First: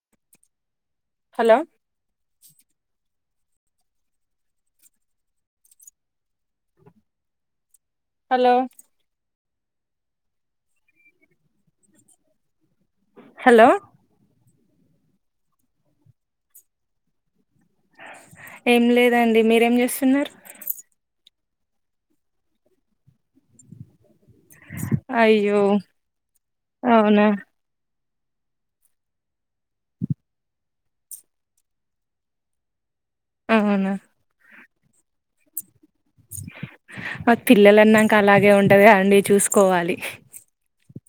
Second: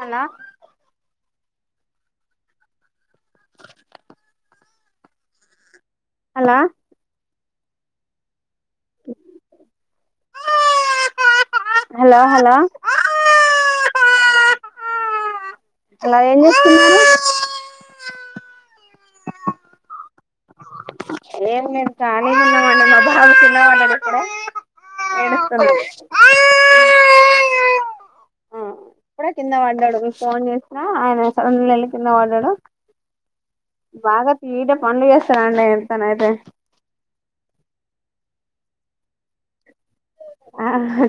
అన్నా hello hello hello hello hello. Hello hello ఏం చేస్తున్నారు. ఏం లేదండి మీరేం చేస్తున్నరు. ఏం లేదు కాలిగ ఉన్నమండి మా బాబు కింద పడ్డడు. అయ్యో ఏడుస్తున్నడు. ఆ అవునా ఇప్పుడే కింద పడ్డడు మీకు ఫోన్ చేసినా ఆయన సడన్ల ఎళ్ళి కింద పడ్డడు. అవునా బాగ తీట పనులుచేస్ తండి. ఆ పిల్లలనంక అలా గే ఉంటదిగా అండి చూసుకోవాలి. ఆ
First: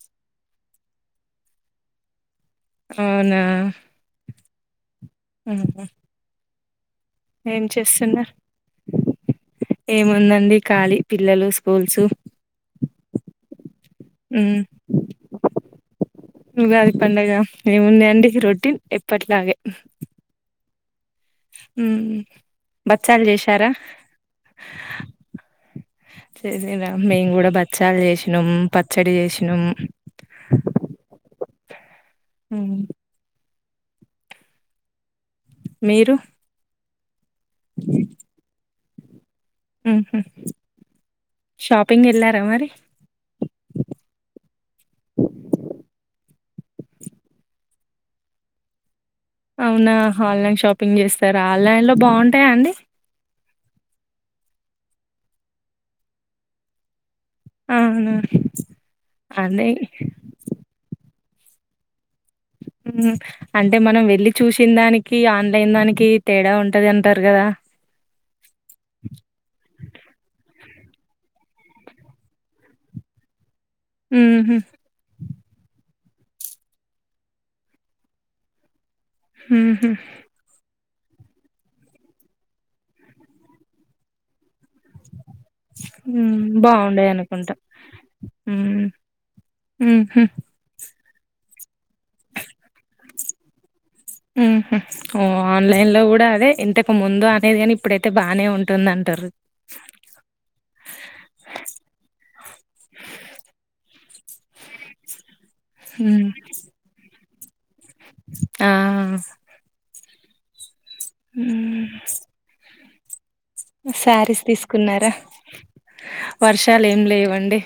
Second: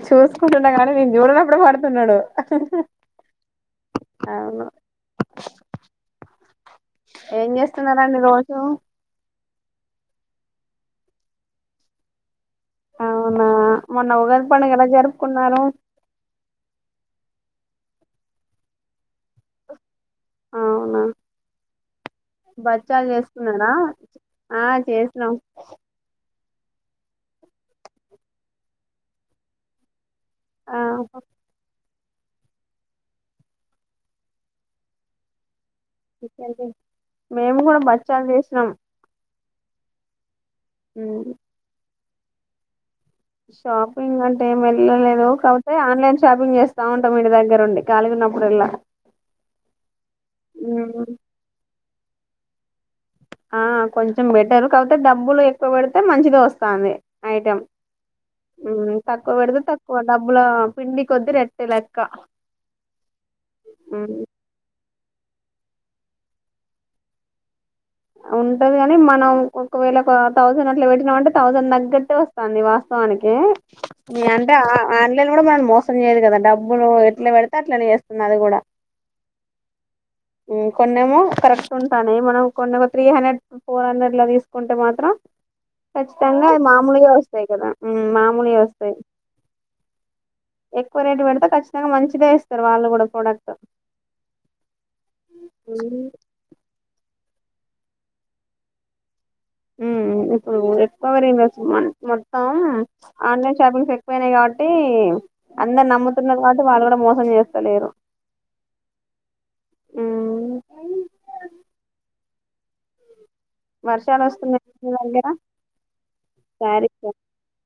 చూసుకుంటున్నా కానీ నేను చూడనప్పుడే పడుతున్నడు. అవునా. అవును. హుమ్ ఏం చేస్తున్నారండీ రోజు. ఏముందండి ఖాళీ పిల్లలు స్కూల్సు ఆ మొన్న ఉగాది పండుగ ఎలా జరుపుకున్నారు? ఉగాది పండగ ఏముందండి రొటీన్ ఎప్పట్లాగే. అవునా. ఉమ్ బచ్చాలు చేసుకున్నరా? ఆ చేసినాం. చేసిరా మేము కూడా బచ్చాలు చేసినమ్, పచ్చడి చేసినమ్. ఆహా హుమ్ మీరు [inaudible] మేము గూడా బచ్చాలు చేసినాం. హుహ్ హమ్ పెంగ్ ఎల్లారా మరి షాపింగ్ అంటే ఏం వెళ్ళలేదు కాబపోతే ఆన్లైన్ షాపింగ్ చేస్తా ఉంటాం ఇంటి దగ్గరు ఉండి కలిగున్నపుడల్లా అవునా ఆన్లైన్ షాపింగ్ చేస్తారు ఆన్లైన్ లో బాగుంటాయా అండి ఆ కొంచెం బెటర్ కాబపోతే డబ్బులు ఎక్కువ పెడితే మంచిది వస్తాంది ఐటమ్ అవునా! హమ్ తక్కువ పెడితే అదే తక్కువ డబ్బుల పిం కొద్ది రెట్టి లెక్క అంటే మనం ఉమ్. వెల్లి చూసిన దానికి ఈ ఆన్లైన్ దానికి తేడా ఉంటది అంటారు కదా ఉంటది కాని మనం ఒకవేళ థౌసండ్ అట్లా పెట్టి అంటే థౌసండ్ తగ్గట్టు వస్తాంది వాస్తవానికి అంటి హుహు. ఆ కూడా మనం మోసం చేయదు కదా డబ్బులు ఎట్లా పెడితే అట్లనే చేస్తుంది అది కూడా హ కొన్నమో కరప్ట్ ఉంటానే మనం కొన్ని ఏమో త్రీ హండ్రెడ్ ఫోర్ హండ్రెడ్ లా తీసుకుంటే మాత్రం హ్మ్. ఖచ్చితంగా అ మామూలుగా వస్తాయి బావుండయనుకుంటా. కదా మామూలుగా హ్మ్. వస్తాయి హుహు. ఎక్కువ రేటు పెడితే ఖచ్చితంగా మంచిదే ఇస్తారు వాళ్ళు కూడా ప్రోడక్ట్ ఓ ఆన్లైన్ లో కూడా అదే ఇంతకు ముందు అదు కాని ఇప్పుడైతే బాగానే ఉంటుంది అంటారు ఇప్పుడు ఎక్వవరీ ఇవస్ మొత్తం ఆన్లైన్ షాపింగ్స్ ఎక్కువనాయి కాబట్టి అందరు హ్మ్. నమ్ముతున్నారు కాబట్టి వాళ్ళు కూడా మోసం చేస్తారు స్టేలేరు ఆ ఊ హ్మ్. వర్షాలు శారీస్ వస్తున్నాయి మీ తీసుకున్నారా దగ్గర వర్షాలు ఏం శారీస్ లేవండి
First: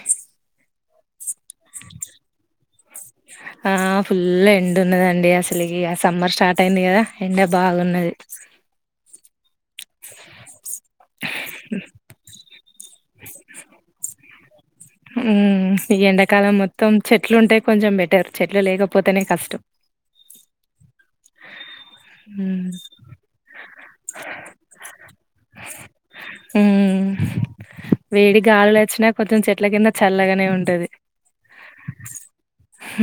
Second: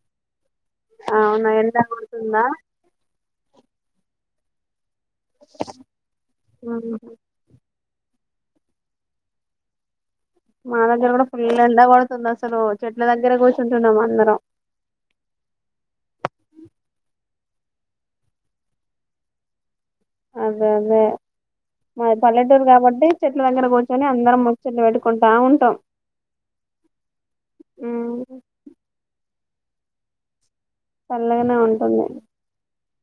అవునా ఎంత అతుందా ఆ ఫుల్ ఎం ఉన్నదండి అసలుకి ఆ సమ్మర్ స్టార్ట్ అయింది ఉమ్ కదా ఎండ బాగున్నది మా దగ్గర కూడా ఫుల్ ఎండ కొడుతుంది అసలు చెట్ల దగ్గరే కూర్చుంటున్నాము అందరం ఉ ఈ ఎండాకాలం మొత్తం చెట్లు ఉంటాయి కొంచెం బెటర్ చెట్లు లేకపోతేనే కష్టం అదే అదే మా పల్లెటూరు కాబట్టి చెట్లు దగ్గర కూర్చొని అందరం ముొ చెట్లు పెట్టుకుంటా ఉంటాం ఉమ్ ఇట్ల కింద చల్లగానే ఉంటంది చల్లగానే ఉంటుంది హ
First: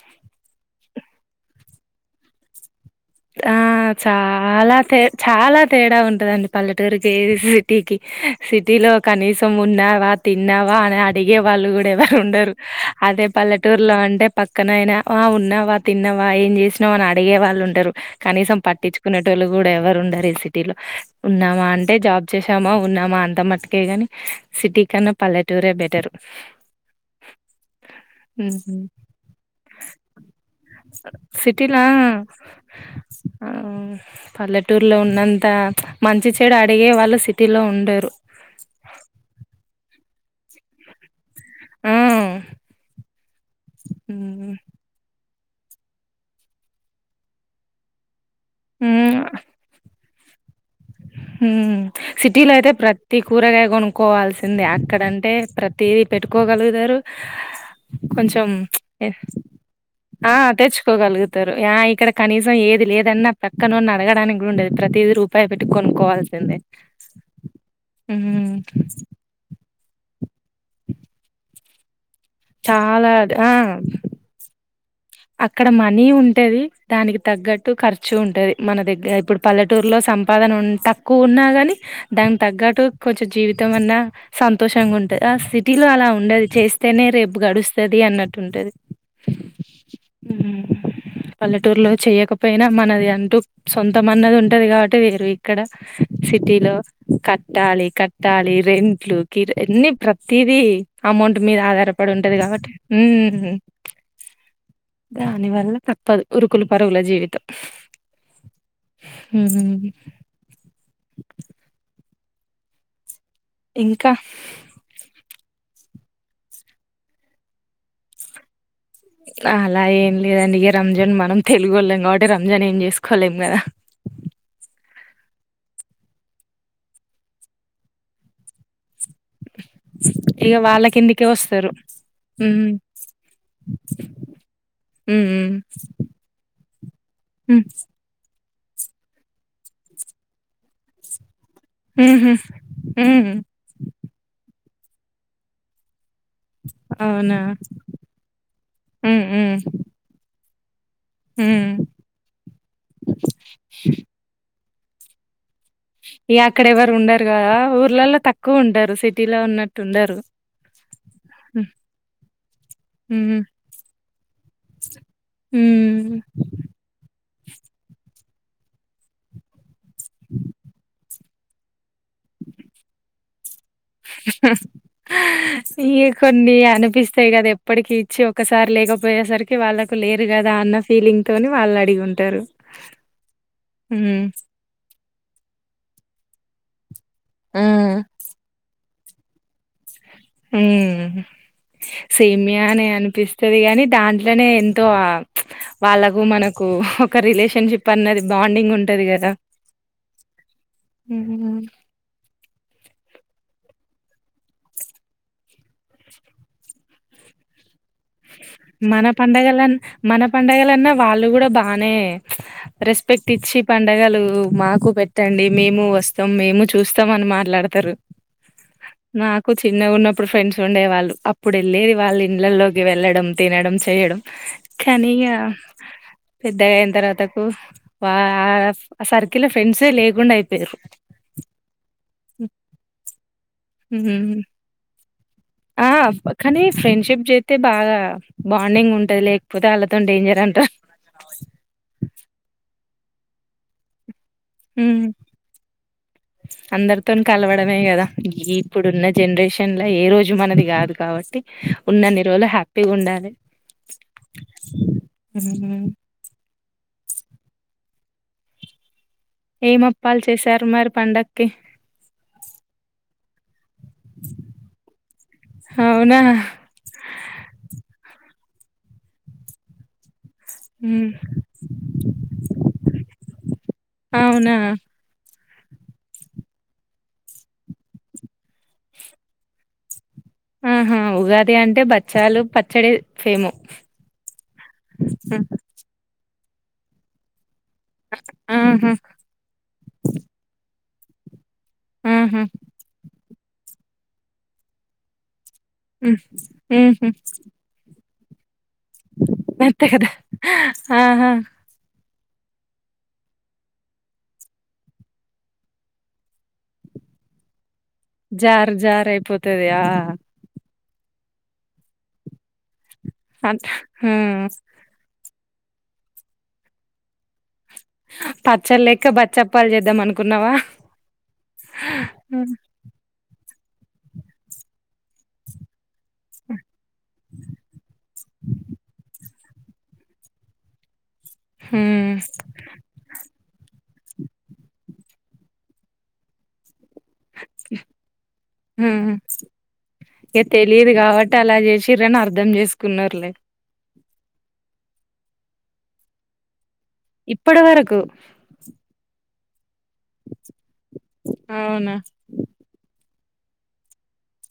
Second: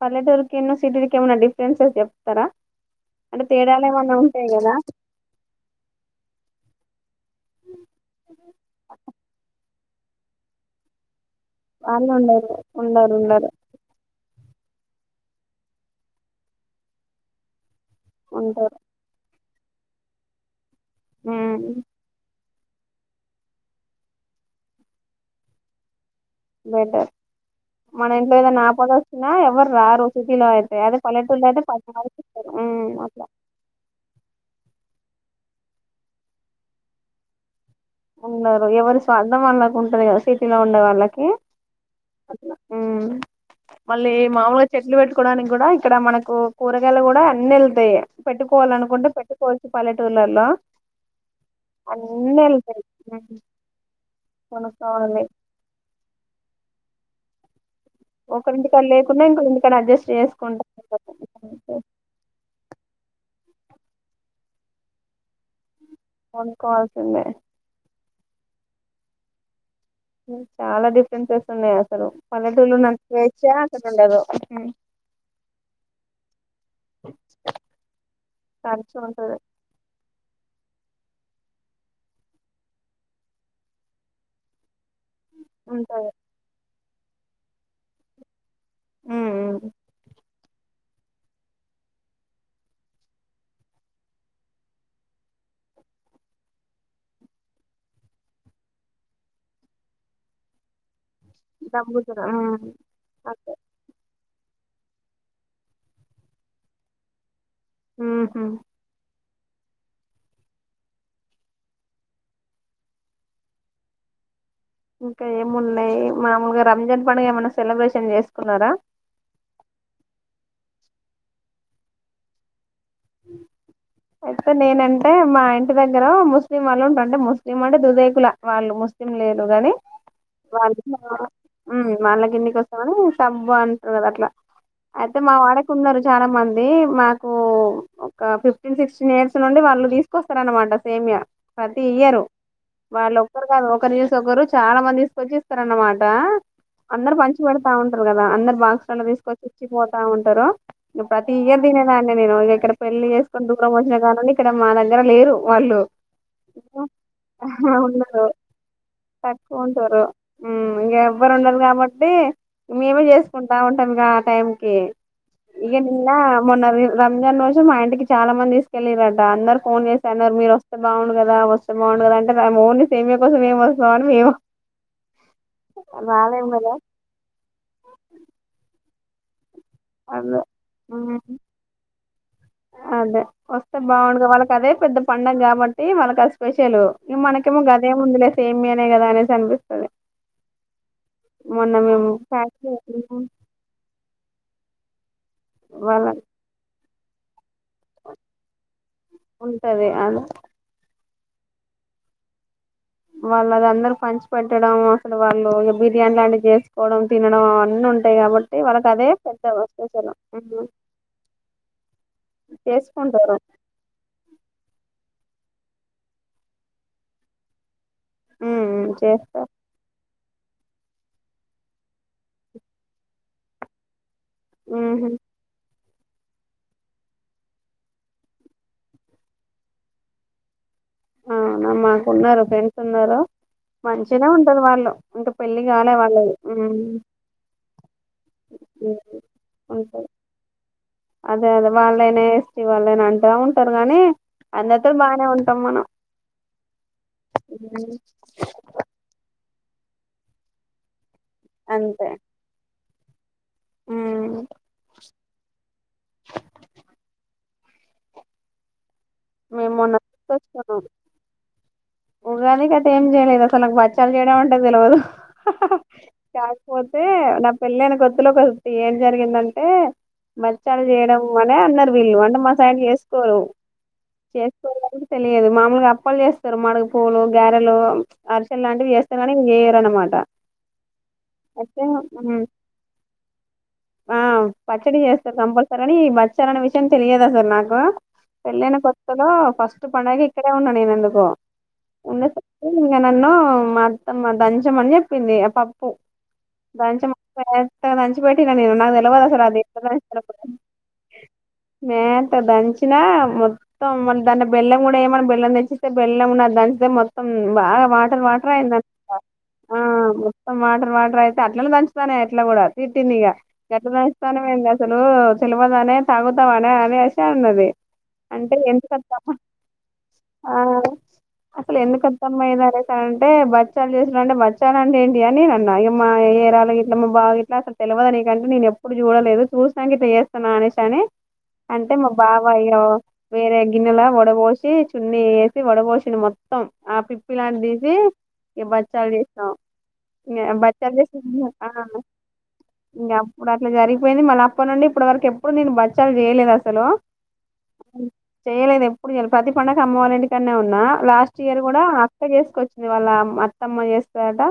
పల్లెటూరికి ఎన్నో సిటీరికి ఏమన్నా డిఫరెన్సెస్ చెప్తారా అంటే ఆ తేడాలు ఏమన్నా ఉంటాయి కదా చాలా తే చాలా తేడా ఉంటదండి పల్లెటూరుకిది సిటీకి సిటీ లో కనీసం ఉన్నావా తిన్నావా అని అడిగే వాళ్ళు కూడా ఎవరు ఉండరు అదే పల్లెటూరులో అంటే పక్కనయినా వా ఉన్నావా తిన్నావా ఏం చేసినా అని అడిగే వాళ్ళు ఉండరు కనీసం ఉంటారు పట్టించుకునేటోళ్లు కూడా ఎవరు ఉండరు ఈ సిటీ లో ఉమ్, ఉన్నామా అంటే జాబ్ చ్చసామా ఉన్నామా అంత మటుకే గాని సిటీ కన్నా పల్లెటూరే బెటర్ బెటర్ మన ఇంట్లో ఏదైన అపద వచ్చిన ఎవరు రారు సిటీలో అయితే అదే పల్లెటూళ్ళ అయితే సిటీలా పది మంది వస్తారు ఆ పల్లెటూర్లో ఉ అంత మంచి చెడు అడిగే వాళ్ళు సిటీలో ఉండ వుండరు ఎవరి స్వార్థం అళ్ళకు ఉంటంది కదా సిటీలో ఉండే వాళ్ళకి ఆ మళ్ళీ ఉమ్ మామూలుగా చెట్లు పెట్టుకు కోడానికి కూడా ఇక్కడ మనకు కూరగాయలు కూడా అన్ని వెళ్తాయి పెట్టుకోవాలనుకుంటే పెట్టుకోల్సి పల్లే టూర్ టుల్లాల ఉ సిటీల అయితే ప్రతి తి ఉమ్, కూరగాయ కొనుక్కోవాల్సిందే కొనుక్కోవాలి అక్కడంటే ప్రతిదీ పెట్టుకోగలుగుద రు కొంచెం ఒకరింటికాడ లేకుండా ఇంకోరింటికాడ అడ్జస్ట్ ఆ తెచ్చుకోగలుగుతారు చేసుకుంటా ఆ ఇక్కడ కనీసం ఏది లేదన్నా పక్కనోన్ని అడగడానికి కూడా ఉండదు ప్రతిది రూ బాయ కొనుక్కోవాల్సిందే కొనుక్కోవాల్సిందే ఉ చాలా డిఫరెన్సెస్ ఉన్నాయి అసలు పల్లెటూరులో ఉండే చాలా ఆ నేచర్ ఇక్కడ ఉండదు అక్కడ మనీ ఉంటది దానికి తగ్గట్టు ఖర్చు ఉంటది మన ఖర్చు దగ్గర ఉంటది ఇప్పుడు పల్లెటూరులో సంప సంపదానా తక్కువ ఉన్నా గాని దానికి తగ్గట్టు కొంచం జీవితం అన్నా సంతోషంగా ఉంట అ సిటీలో అలా ఉంటది ఉండది చేస్త అయితనే రేపు గడుస్తది అన్నట్టు ఉంటది హ్మ్మ్ పల్లెటూరులో చేయకపోయినా మనది అంటూ సొంతం అన్నది ఉంటది కాబట్టి వేరు ఇక్కడ సిటీలో కట్టాలి కట్టాలి రెంట్లు కి అన్ని ప్రతిది అమౌంట్ మీద ఆధారపడి దమ్ముతున్నా ఉంటది కాబట్టి ఉ అదే దాని వల్ల తప్పదు ఉరుకులు పరుగుల జీవితం ఉ హూ హ్మ్మ్ ఇంకా ఇంకా ఏమున్నాయి మాముూలుగా రంజాన్ పడుగ ఏమైనా సెలబ్రేషన్ చేసుకున్నారా అలా ఏం లేదండి ఇక రంజన్ మనం తెలుగు వాళ్ళం కాబట్టి రంజాన్ ఏం చే తీసుకలేం కద అయితే నేనంటే మా ఇంటి దగ్గర ముస్లిం వాళ్ళు ఉంటారు అంటే ముస్లిం అంటే దుదేకుల వాళ్ళు ముస్ లేదు కాని ఇగ వాళ్ళ కిందికే వస్తారు. వాళ్ళకిిన్నికి హ్మ్. వస్తాని సబ్బు అంటారు కదా అట్లా అయితే హ్మ్. మా హ్మ్. వాడకు ఉన్నారు చాలా మంది అ మా హ్మ్. ఒక ఫిఫ్ ఫిఫ్టీన్ సిక్స్టీన్ ఇయర్స్ నుండి వాళ్ళు తీకొస్తారనమాట సేమయా ప్రతి ఇయ్యరు హుహు. వాళ్ళ హ్మ్. ఒరు కాదు ఒకరి వెనక ఒకరు చాలా మంది సుచిస్తారు అన్నమాట అందరు అవునా. పంచి పెడతా ఉంటారు కదా అందరు బాక్స్లో హ్మ్. తీసుకొచ్చి హ్మ్. ఇచ్చిపోతా ఉంటారు ప్రతి ఇయర్ హ్మ్. తినేదాన్ని నేను ఇక్కడ పెళ్లి చేస్త కొండూకా మోిన గాగానా క మా దగ్గర లేరు వాళ్ళు ఇగ అక్కడ ఎవరు ఉండరు గదా ఊర్లలో ఉండరు తక్కువుంటారు సిటీలో తక్కువ ఉంటారు ఉన్నట్టుండరు. ఇంక ఎవ్వరు ఉండరు హ్మ్. కాబట్టి మేమే హ్మ్. చేసుకుంటా ఉంటాం ఇక ఆ టైంకి ఇక నిన్న హ్మ్. మొన్న ఉందని రోజు మా ఇంటికి చాలా మంది తీసుకెళ్ళలిరట అందరు ఫోన్ చేస అన్నారు మీరు వస్త బాగుండు కదా వస్తే బాగుండు కదా అంటే ఓన్లీ సేమియా కోసం ఏం వస్తె ఇ రాలేం కొన్ని కదా అనిపిస్తాయి కదా ఎప్పటికి ఇచ్చి ఒకసారి లేకపో పోయే సార్కి వాళ్ళకు లేరు అదే కదా అన్న ఉమ్, ఫీలింగ్ తోని వాళ్ళు అదిగుంట అదే వస్తే బావుండు గా వాళ్ళకి అదే పెద్ద పండగ కాబట్టి వాళ్ళకి అ స్పెషలు మానేకేమో హ్మ్. గాదెముంది లె సేమయాల అ కదా అనేస్ అనిపిస్తుంది ఉ సేమ్యని ఫ్యాక్టరీ అనిపిస్తుది గాని దాంట్ ఇట్లానే ఎంతో ఆ [unintelligible] వాళ్ళ వాళ్ళకు మనకు క్క రిలేషన్ ఫ్రెండ్షిప్ అన్నది బాండింగ్ ఉంటది కదా. ఉంటది అది ఉమ్ వాళ్ళు అది అందరు పంచి పెట్టడం, అసలు వాళ్ళు బిర్యానీ లాంటివి చేసుకోవడం తినడం అవన్నీ ఉంటా. మన పండగల మన ఉమ్, పండగలన్నా వాళ్ళు, కూడ బానే రెస్పెక్ట్ చేసుకుంటారు ఇచ్చి పండగలు మాకు పెట్ ట్టండి మేము వస్తం, మేము చూస్తం అని మాట్లాడతరు. ఉమ్ ఉమ్, చేస్తారు నాకు చిన్న ఉన్న అప్పుడు ఫ్రెండ్స్ ఉండేవాళ్ళు అప్పుడు వెళ్ళేది వాళ్ళ ఇండ్లలోకి. వెళ్లడం, తినడం, చేయడం ఉహు కానీ ఆ పెద్దగా అయిన తర్వాతకు వా ఆ ఆ సర్కిల్ ఫ్రెండ్సే లేకుండ అయిపోయారు. అవునా మాకున్నారు ఫ్రెండ్స్ ఉన్నారా. మంచినే ఉంటరు వాళ్ళు ఇంకా పెళ్లి ఆ కాలే వాళ్ళది కానీ ఉమ్ ఫ్రెండ్షిప్ చెత్తే బాగా బాండింగ్ ఉంటది. లేకపోతే ఉంటది వాళ్ళతోన్ డేంజర్ అంటా. అదే అదే వాళ్ళైనా, ఎస్టి వాళ్ళైనా అంటా ఉంటరు గానీ, ఉ అందరితోని కలవడమే ఉమ్ కదా ఈ ఇప్పుడున్న జనరేషన్. ఎండ ఏ రోజు మనది కాదు కాబట్టి. అంతే ఉన్ననీ రోజులు హ్యాపీ హ్యాపీగా ఉండాలి. ఉమ్ హ్మ [unintelligible] ఏం మేమొన్న అప్పాలు చేశారు తీస్తున్నాం మరి పండక్కి ఉగాది కంటే ఏం చేయలేదు అసలు నాకు బచ్చాలు చేయడం అంటే తెలవదు. అవునా కాకపోతే నా పెళ్ళైన కొత్తలో ఒ ఏం జరిగిందంటే బచ్చాలు హ్మ్. చేయడం అనే అన్నారు వీళ్ళు అంటే మా సైడ్ చేసుకోరు. అవునా చేసుగోరు కానీ తెలం లేదు మామలుగా అప్పాలు చేస్తారు. మడగ పూలు, గారెలు, అరిసెలు లాంటివి చేస్తారు. కానీ ఇవి చేయరు అనమాట. ఆహా ఉగాది అంటే బచ్చాలు పచ్చడి ఫేము ఆ ఉ సరైన విషయం తెలియదు అసలు నాకు గో పెళ్లైన ఆహా కొత్త లో ఫస్ట్ పండగ ఇక్కడే ఉన్నా నేను బా ఉన్న ఆహా సాయంత్రం నన్న మా అత్తమ్మ దంచం అని చెప్పింది పప్పు హ్మ్ ఊహూ దంచమని మెత్తగా పెట్డి నెను తెలవదా సాలు అది ఎట్ల అంతే కదా దంచుతారో ఆహా హా దంచిన మో మొత్తం మళ దాని బెల్లం కూడా ఏమన్నా బెల్లం తెచ్చిస్తే బెల్లం దే మొత్తం బాగా వాటర్ వాటర్ జార్ జార్ అయిందనుకుంటా అయిపోతది ఆ మొత్తం వాటర్ వటర్ అయితే అట్లనే దంచుతానే ఎట్లా కూడా తిట్టినిక అంత గట్ట నస్నానమ హ్మ్ ఏంది అసలు తెల్వదనే తాగుతావానే అనే సే అన్నది అంతే పచ్చడి ఎందుకు లెక్క అత్తమ్మా బచ్చప్పాలు చేద్దాం అనుకున్నావా ఆ అసలు ఎందుకు అత్తమ్మ ఇది అనేసి అంటే బచ్చాలు చేసుడు అంటే బచ్చాల అంటే ఏంటి అని అన్నా మా ఏరాళ్ ఇట్లా మా బాగా ఇట్లా అసలు తెలియదునికంటే నేను ఎప్పుడు చూడలేదు చూసినాఅని ఇట్లచేస్తున్న ఆనేసి అని అంటే మా హ్మ్ బాబాయ్యో టె గిన్నెలా వడపోసి చున్నీ వేసి వడపోసిని మొత్తం ఆ పిప్పి లాంటి తీసి ఇ బచ్చాలు హ్మ్ తీస్తాం ఇగ ఇ తెలియదు బచ్చాలు కాబట్టి అలా చేసా చేసిర్రని అర్థం ఇంక చేసుకున్నారులే అప్పుడు అట్లా జరిగి యింది మల్ల అప్ప నుండి ఇప్పు వరకు ఎప్పుడు నెను బచ్చలు చేయలేదు అసలు ఇప్పటి వరకు చేయలేదు ఎప్పుడు చె ప్రతి పండగ అమ్మవాలంటికన్నే ఉంటారా నా లాస్ట్ ఇయర్ కూడా అవునా అక్కతిసుకొచ్చింది వాళ్ళ అమ్ అత్తమ్మ చేస్తాదాట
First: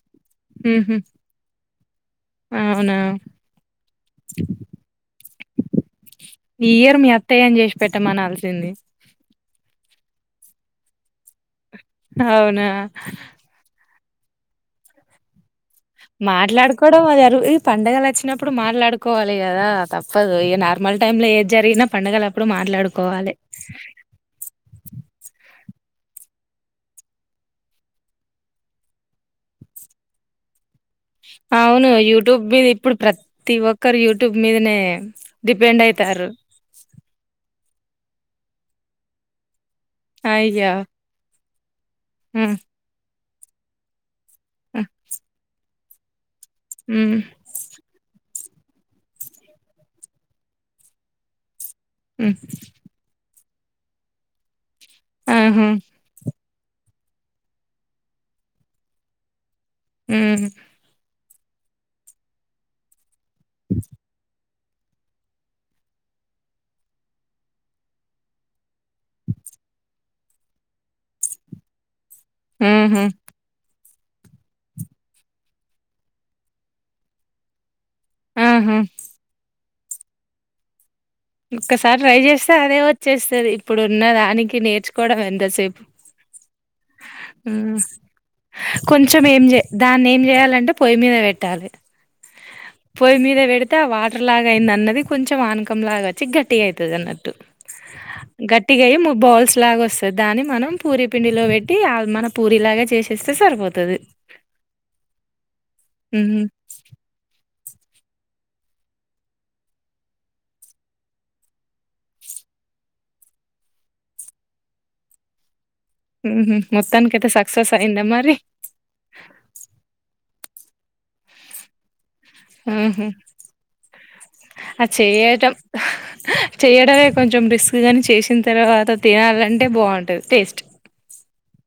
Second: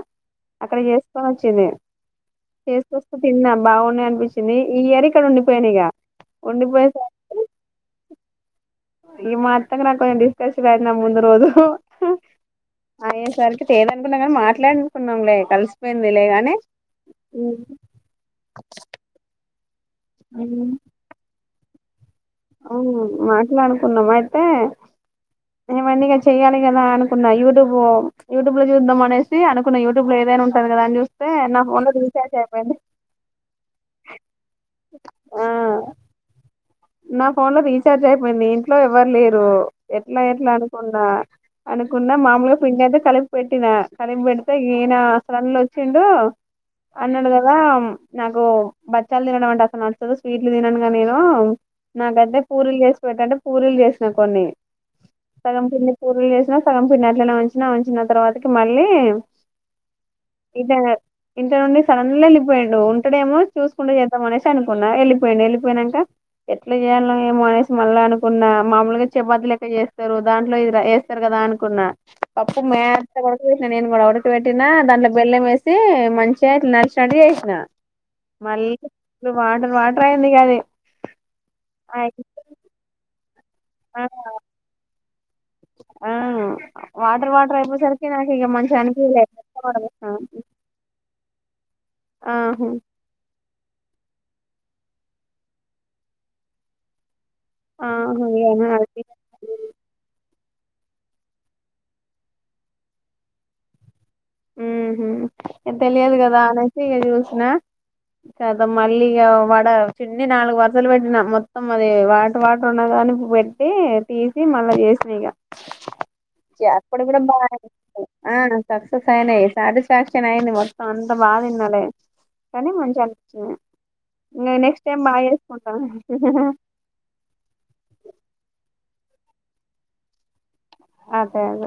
అక్కడ ఊహూ చేసుకొని వచ్చింది అవునా చేసుకొస్తే తిన్నా బాగున్నాయి అనిపించింది ఈ ఇయర్ ఇక్కడ ఉండిపోయిన ఇగ ఉండిపోయే సారికి సింది ఈ మాఅత్త నాకు కొంచె డిస్కషన్ అయింది ఆ ముందు రోజు అవునా అనుకున్నా కానీ మాట్లాడునుకున్నాంలే కలిసి మాట్లాడుకోవడం అది అరు ఇది పండుగలు వచ్చినప్పుడు మాట్లాడుకోవాలి కదా తప్పదు ఇగ నార్మల్ టైమ్ ల ఏది జరిగినా పండుగలప్ అవును మాట్లాడుకున్నాం అయితే ఏమైంది ఇగ చెయ్యాలి కదా అనుకున్నా యూట్యూబ్ యూట్యూబ్ లో చూద్దాం అనేసి అనుకున్నా యూట్యూబ్ లో ఏదైనా ఉంటుంది కదా అని చూస్ అవును యూట్యూబ్ మీద ఇప్పుడు ప్రతి ఒక్కరు యూట్యూబ్ మీదనే ఆ డిపెండ్ అయితారు నా ఫోన్ లో రీచార్జ్ అయిపోయింది ఇంట్లో ఎవ్వరు లేరు ఎట్లా ఎట్లా అయ్యా అనుకున్నా అనుకున్న మామలు హ్మ్ పిండి అయితే కలుపు పెట్టినా కలిపి పెట్ హ్మ్ అయినా అసలు వచిండు హ్మ్ అన్నాడు కదా నాక్ ఓ బచ్చాలు తినడం అంటే అస్సలు నచ్చదు స్వీట్లు తిననుగా నేను హ్మ్ నాకైతే పూరిలు చేసి పెట్టండి పూరీలు చేసినా కొన్ని సగం ఆహా పిండి పూరీలు చేసిన సగం పన్నట్లనే ఉంచినా వంచిన తర్వాతకి మళ్ళీ ఊ ఇట ఇంటి నుండి సడన్ లీ వెళ్లిపోయిండు ఇక్కడేమో చూసుకుంట చేద్దాం అనేసి అనుకున్నా వెళ్ళిపోయిండు వెళ్ళిపోయినాక ఎట్లా చేయాలనో ఏమో అనేసి మళ్ళా అనుకున్నా మామూలుగా చపాతి లెక్క చేస్తారు దాంట్లో ఇది వేస్తారు కదా అనుకున్నా పప్పు మే ఆహా త నేన్ మట్ కి పెట్టినా దాంట్లో బెల్లం వేసి మంచిగా ఇ నలచినట్లు చేసిన మళ్ళీ ఆహా ఇ వాటర్ వా ట్రైన్ ది కాదే ఒక్కసారి ట్రై చేస్తే అదే వచ్చేస్ ఇత్తది ఇప్పుడు ఉన్న ఆ దానికి నేర్చు కూడదం పెేపు ఆ వాటర్ వాటర్ అయిపోసరికి నాకు ఇక మంచిగా కొంచం అనిపియలే ఏం దాన్ని ఏం చేయాలంటే పొయ్యి మీద పెట్టాలి ఆహా పోయి మీద వెడుతే అ ఆ వాటర్ లాగా అయింది అన్నది కొంచెం ఆనకం లాగాచ్చ చిగ్టి అయితుదన ఆహా ఇగ గట్టిగా అది బౌల్ లా వస్తంది దాని మన ం పూరి పిండిలో పెట్టి మన పూరి లాగా చేసేస్తే సరిపోతుది ఉ తెలియదు కదా ఉహు అ నసి ఇక చూసిన కదా మళ్ళీ ఇక వడ చిన్ని నాలుగు వరుసలు పెట్టిన మొత్తం అది వాటర్ వాటర్ ఉన్న కాని పెట్టి తీసి మళ్ళా చేసిన ఇక మొత్తానికి కతే సక్సస్ా ఇ మరి సయి సాటిస్ఫాక్షన్ అయింది మొత్తం అంతా బాగాన్నలే ఆహ నెక్స్ట్ ఆ టైం బాగా చేయట చేసుకుంటాం చేయడమే కొంచెం రిస్క్ గాని చేసిన తర్వాత తినాలంటే బాగుంటది ేస్ట్ అదే అదే